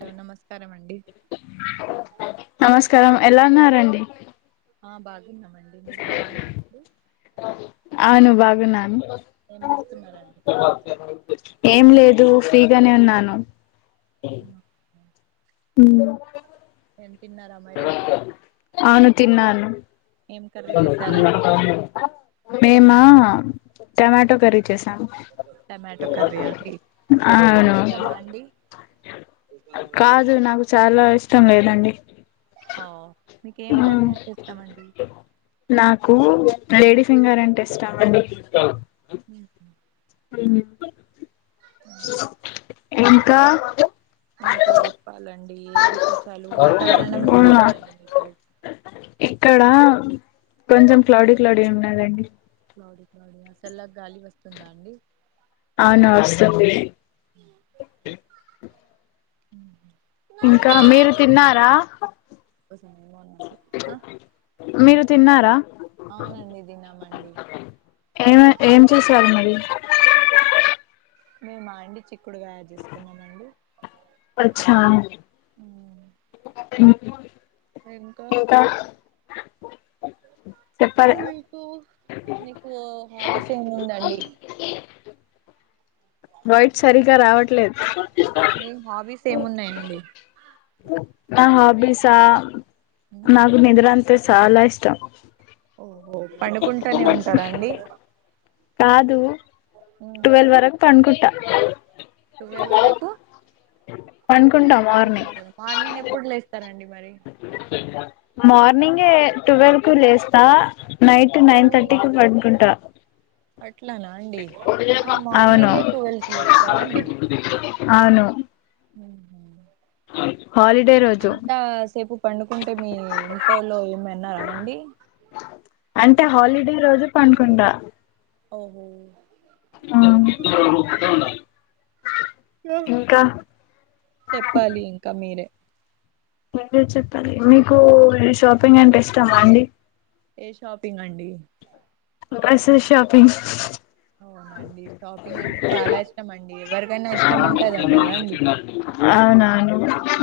Hello నమస్కారం అండి నమస్కారం ఎలా ఉన్నారండి. ఆ బాగున్నామండి మీరు బాగున్నపుడు అవును బాగున్నాను. ఏం చేస్తున్నారండి ఏం లేదు ఫ్రీగానే ఉన్నాను. ఉ హూ ఊ తిన్నారా మరి అను తిన్నాను. ఏం కర్రీ చేసారండి మేమా టమాటో కర్రి చేసాం టమాటో కర్రీ అండి మీకు ఆవును ఇష్టమా అండి కాదు నాకు చాలా ఇష్టం లేదండి. ఓ మీ ఏం మ్మ్. కర్రీ అంటే ఇష్టమండి. నాకు లేడీ ఫింగర్ అంటే ఇష్టమండి. ఊహు అయినా ఇంకా ఇంకా చెప్పాలండి ఏ విశేషాలు వాతావరణం ఎట్లా అవునా ఉందండి మీ సైడ్. ఆ కొంచెం క్లౌడీ క్లౌడీ ఉన్నదండి. ఊహు చల్ల గాలి వస్తుందా అండి. అవును వస్తుంది ఉ ఊహు ఇంకా మీరు తిన్నారా. ఒ సేమోనంటి. మీరు తిన్నారా. తిన్నామండి ఆ ఏం చూసారు మీరు మేమ అండి చిక్కుడుగాయా చేసుకున్నం అండి అచ్చా నాకు ఇంకా చెప్పాలి మీకు నీకు హాబీస్ ఏముందండి. వాయిట్ సరిగా రావట్లేద్. మీ హాబీస్ ఏమున్నాయండి. నా హాబీసా నాకు నిద్ర అంతే సాలా ఇష్టం. ఓహో పండుకుంటానే ఉంటారా అండి. కాదు ట్వెల్వ్ వరకు పంకుట్ట టువెల్వ్ వరకు పనుకుంటా మార్నింగ్ పండుకుంటార మార్నింగ్ ఎప్పుడు లేస్తారండి మరి. మార్నింగే ట్వెల్వ్ కు లేస్తా. నైట్ నైన్ థర్టీకి పడుకుంటా. అట్లనా అండి మీరు అవును మార్నింగే టువెల్వ్ కి లేస్తారా అండి. అవును ఊహు హాలిడే రోజు అంతా సేపు పండుకుంటే మీ ఇంట్లోలు ఏమనరా అండి. అంటే హాలిడే రోజు పండుకుంట ఓహో ఆ న ఇంకా చెప్పాలి ఇంకా మీరే మీరే చెప్పాలి మీకు షాపింగ్ అంటే ఇష్టమా అండి ఏ షాపింగ్ అండి బసల్ షాపింగ్ అవునండి షాపింగ్ అంటే చాలా ఇష్టం అండి ఎవరికైనా ఇష్టం ఉంటది కదా అండి అవునా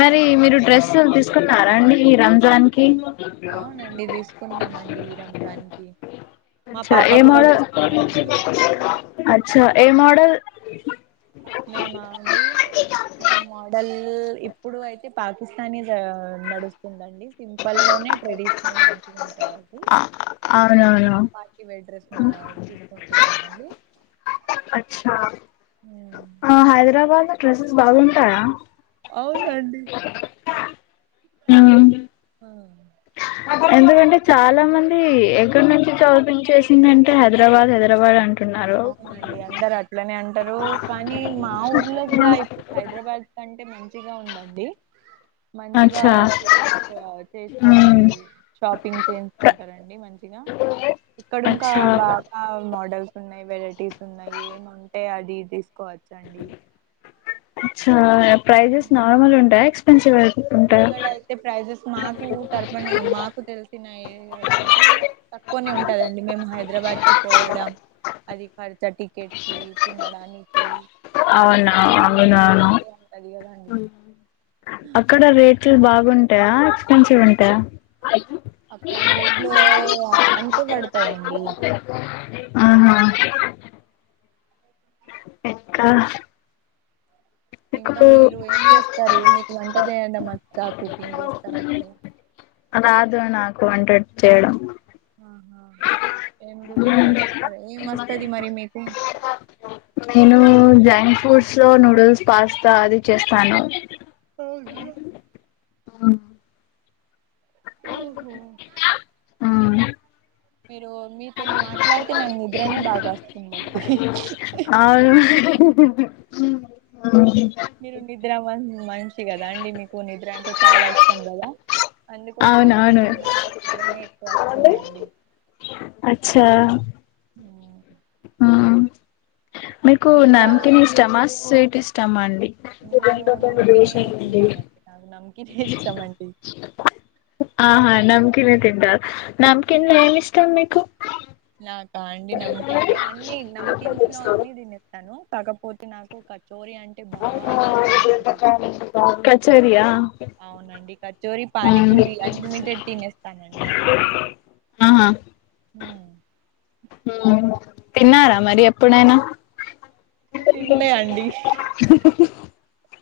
మరి మీరు డ్రెస్ తీ కున్నారండి ఈ రంజాన్కి అవునండి తీసుకున్నామండి ఈ రంగానికి అచ్చ ఏ మోడల్ అచ్చ ఏ మోడల్ మేమా అండి మేము మోడల్ ఇప్పుడు అయితే పాకిస్తానీ నడుస్తుందండి సింపుల్ లోనే ట్రెడిషనల్ మంచిగుంటదండి అవునవును పార్టీవేర్ డ్రెస్న తీసుకుంటున్నానండి అచ్చా ఉమ్, హైదరాబాద్లో డ్రెస్సెస్ బాగుంటాయా అవునండి ఆ ఎందుకంటే చాలా మంది ఎక్కడి నుంచి షాపింగ్ చేసిందంటే హైదరాబాద్ హైదరాబాద్ అన్ అవునండి అందరు అట్లనే అంటారు కానీ మా ఊర్లో కూడా ఇప్పుడు హైదరాబాద్ కంటే మంచిగా ఉందండి మంచిగా అచ్చా చేస్కో మ్మ్ చేసుకోండి షాప్ రింగ్ ప్ర చేయించుకుంటారండి మంచిగా ఇక్కడ ఇంకా అచ్చా బాగా మోడల్స్ ఉన్నాయి వెరైటీస్ ఉన్నాయి ఏమింటే అది తీసుకోవచ్చు అండి అచ్చ ప్రైజెస్ నార్మల్ ఉంటయ ఎక్స్పెన్సివ్ ఉంటాయా ఇక్కడయితే ప్రైజెస్ మాకు తరపన మాకు తెలిసిన ఉంటే క్కువనే ఉంటదండి మేము హైదరాబాద్కి పోవడం అది హర్చ టికెట్కి తినడానికి అవునా అది ఇది అవునవును ఒకటే ఉంటది కదండి అక్కడ రేట్ ట్లు బాగుంటాయా ఎక్స్పెన్సివ్ ఉంటాయా అక్కడ రేట్లు అంతే పడతాయండి ఆహా ఇంకా ఇంకా మీకు మీరు ఏం చేస్తారు మీకు వంట చేయడ మోచ్చా కుకింగ్ చేస్తార మీరు రాదు నాకు వంట చేయడం ఆహా ఏం కుకింగ్ మ్మ్ చేస్ ఏం వస్తది మరి మీకు నేను జంక్ ఫుడ్స్ లో నూడిల్స్ పాస్తా అది చేస్తాను అవున ఓహో ఆ మీరు మీతోని మాట్లాడితే నాకు నిద్రనే బాగా వస్తుందండి అవున మీరు నిద్ర మంచి కదా అండి మీకు నిద్ర అంటే చాలా ఇష్టం కదా అందుకోసం అవునవును నాకు నిద్రనే ఎక్కువ వస్తుందండి అచ్చా మీకు ఇంకా నమ్కిన్ ఇష్టమా స్వీట్ ఇష్టమా అండి నేను నమ్కినే తింటానాండి నాకు నమ్కినే ఇష్టం అండి ఆహా నమ్కినే తింటార నమ్కిన్ లో ఏమి ఇష్టం మీకు నాక అండి నమ్కీన్ లో అన్ని నమ్కిన్స్ లో అన్ని తినెత్తాను కాకపోతే నాకు ఒక కచేరియా అవునండి కచోరీ మ్మ్ పానీపూరి అన్లిమిటెడ్ తినేస్తానండి ఆహా హ్మ్. మ్మ్ తిన్నారా మరి ఎప్పుడైనా తినలే అండి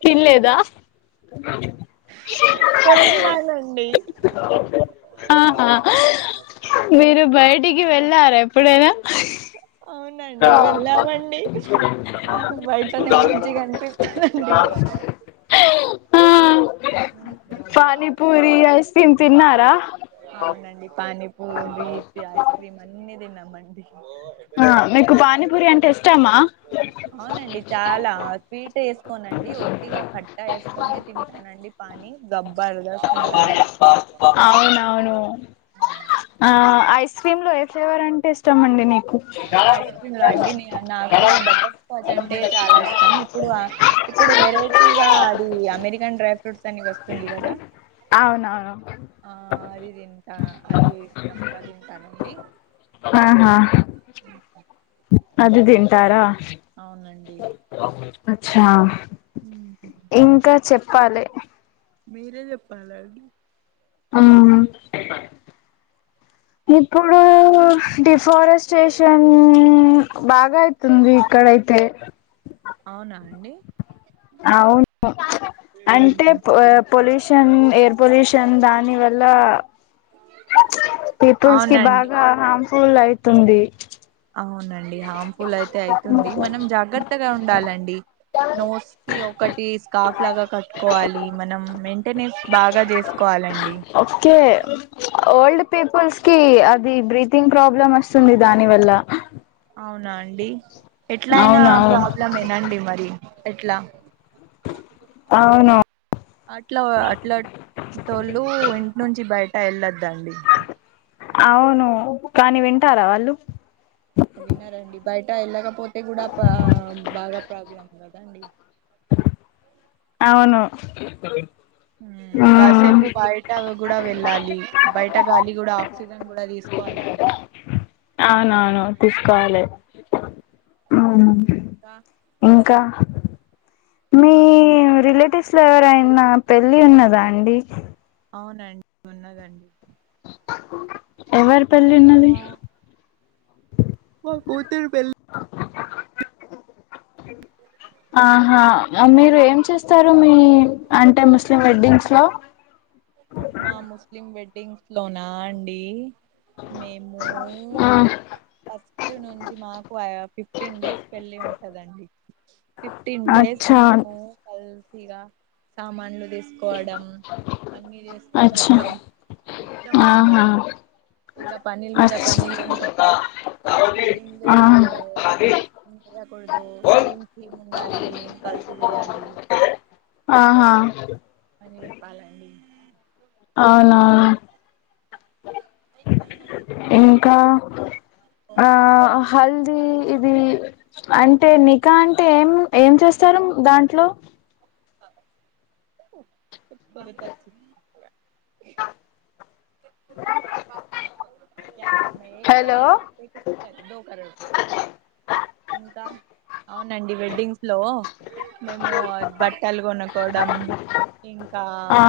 తిన్లేదా [inaudible] ఎక్కువ తిన్నానండి ఆహా మీరు బయిటికి వెళ్ళార ఎప్పుడైనా అవునండి ఆహ [inaudible] అది వెళ్ళామండి మాకు బయటనే ఎంది మంచిగా అనిపిస్తదండి ఆ పనీ పూరి ఐస్ క్రీమ్ తిన్నారా అవునండి పానీపూరి ఇతి ఐస్ క్రీమ్ అన్ని తిన్నామండి అవున ఆ మీకు పానీపూరి అంటే ఇష్టమా అవునండి చాలా స్వీట్ వేసుకోనండి ఒట్టిగా కట్టా వేసుకొని తింటానండి పానీ డబ్బాడు [unintelligible] అవునవును ఆ ఐస్ క్రీమ్ లో ఏ ఫ్లేవర్ అంటే ఇష్టం అండి నీకు ఐస్ క్రీమ్ లో అండి నీ నాకు బటర్ స్కాచ్ అంటే చాలా ఇష్టం ఇప్పుడు ఇప్పుడు వెరైటీగా అది అమెరికన్ డ్రై ఫ్రూట్స్ అని వస్తుంది కదా అవునవును ఆ అది తింటా అది ఇష్టంగా తింటానండి ఆహా అది తింటారా అవునండి అచ్చా ఉహు పాలే మీరే చెప్పాలాండి ఆ ఇప్పుడు డిఫారెస్టేషన్ బాగా అయితుంది ఇక్క అదయితే అవునా అండి అవును అంటే ఉహు ఆ పొలిష్ షన్ ఎయిర్ పొల్యూషన్ దాని వల్ల పీపుల్స్ కి అవునండి బాగా హ్యండ్ పుల్ అయితుంది అవునండి హార్మ్ ఫుల్ అయితే అయితుంది మనం జాగ్రత్తగా ఉండాలండి నోస్ కి ఒకటి స్కార్ఫ్ లాగా కట్టుకోవాలి మనం మెయింటెనెన్స్ బాగా చేసుకోవాలి చెప్పలండి తే పీపుల్స్ కి అది బ్రీతింగ్ ప్రాబ్లం వస్తుంది దాని వల్ల అవునా అండి ఎట్లా అయినా అవునవును ప్రాబ్లం మే నండి మరి ఎట్లా అవునా అట్లా అట్లాంటోళ్ళు ఇంటి నుంచి బయట వెళ్ళొద్దండి అవును కానీ వింటారా వాళ్ళు విన్నారండి బయట వెళ్ళకపోతే కూడా బాగా ప్రాబ్లం అంగదా అండి అవును మ్మ్ కాసేపు బయట కూడా వెళ్ళాలి బయట గాలి కూడా ఆక్సిజన్ కూడా తీసుకోవాలండి అవునవును తీసుకోవాలి హ్మ్ ఇంకా కా చెప్పాలి ఇప్పుడు ఎవరైనా పెళ్ళి ఉన్నదా అండి అవునండి ఉన్నదండి ఎవరి పెళ్లి ఆ ఉన్నది మా కూతురు పెళ్లి ఆహా మీరు ఏం చేస్తారు మీ అంటే ముస్లిం వెడ్డింగ్స్ లో మా ముస్లిం వెడ్డింగ్స్ లోనా అండి మేము ఆ ఫస్ట్ నుంచి మాకు ఫిఫ్టీన్ డేస్ పెళ్లి ఉంటదండి ఫిఫ్టీన్ డే చేస్తు అచ్చా మేము కలిసిగా సామాన్లు తీసుకోవడం అన్నీ అచ్చా చేసుకోవడం ఇష్టము ఉందా ఆహా ఇకా పనీర్ మీద అచ్ పనీల్ ఏం ఆ చేయాలో చేయాకూడదు ఏం థీమ్మ్ ఉండాలి ఏం కలిసి చేయాలి ఆహా పాలండి అవునా ఇంకా ఆ హల్ది ఇది అంటే నికా అంటే ఏం ఏం చేస్తారు దాంట్లో [inaudible] [inaudible] హలో ఇంకా అవునండి వెడ్డింగ్స్ లో మేము బట్ ట్టలు కొనుకోవడం ఇంకా ఆ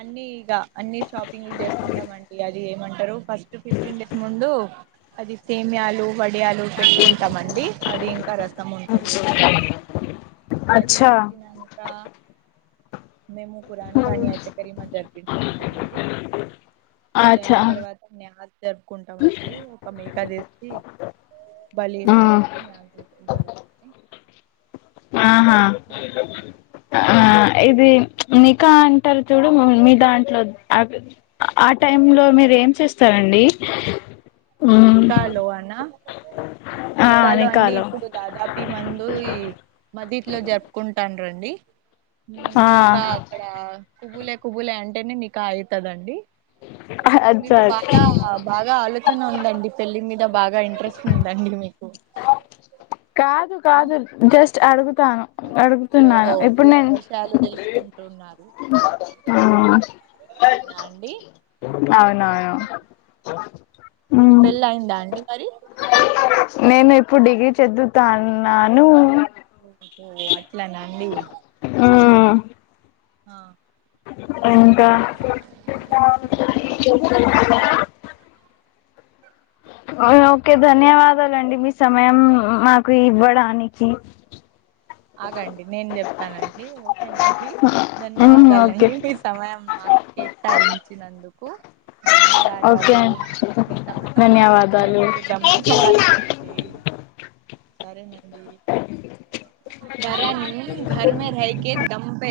అన్ని ఇక అన్ని షాపింగ్లు చేసుకుంటామండి అది ఏమంటారు ఫస్ట్ ఫిఫ్టీన్ డేస్ ముందు అది సేమీయాలు వడియాలు పెట్టుకుంటాం అండి అది ఇంకా రా ఉంటంది ఒకటి అది అచ్చా పెట్టినాంకా మేము కుఖరాన్ ఖానీ అయితే కరీమా జరిపించుకుంటామండి అది అయిన అచ్చా తర్వాత నేయజ్ జరుపుకుంటాం అది ఒక మే కదేసి బలి ఆ ఇస్తామండి ఆహా ఆ ఇది ఇంకా అంటారు చూడు మీ దాం అ ఆ టైమ్ లో మీరు ఏం చేస్తారండి నిఖా లోనా నికాలో అండి ఇప్పుడు దాదాపు మందు ఈ మజిత్లో జరుపుకుంటాను రండి ఆ నిఖా అక్కడ కుబులే కుబులే అంటేనే నీకు అయితదండి అచ్చ నీకు బాల బాగా ఆలోచన ఉంది పెళ్ల్లి మీద బాగా ఇంట్రెస్ట్ ఉందండి మీకు కాదు ఉం? కాదు జస్ట్ అడుగుతాను తున్నాను ఓహో ఇప్పుడు వి- నేను విషయాలు తెలుసుకుంటున్నారు అవునా అండి అవునవును మీ పెళ్ళి అయిందా అండి మరి నేను ఇప్పుడు డిగ్రీ చద్దువుతున్నాను ఓహో అట్లానండి ఆ ఆ ఇంకా లండి మీ సమయం మాకు ఇవ్వడానికి ఆగండి నేను చెప్తానండి ఓకేనండి ధన్యవాదాలు అండి ఓకే మీ సమయం మా కేటాయించినందుకు ఓకే ధన్యవాదాలు మీ సమయం మాకు ధన్యవాదాలు ఇచ్చినందుకు ధన్యవాదాలండి చరాఘరమ రక దమ్ ప [unintelligible]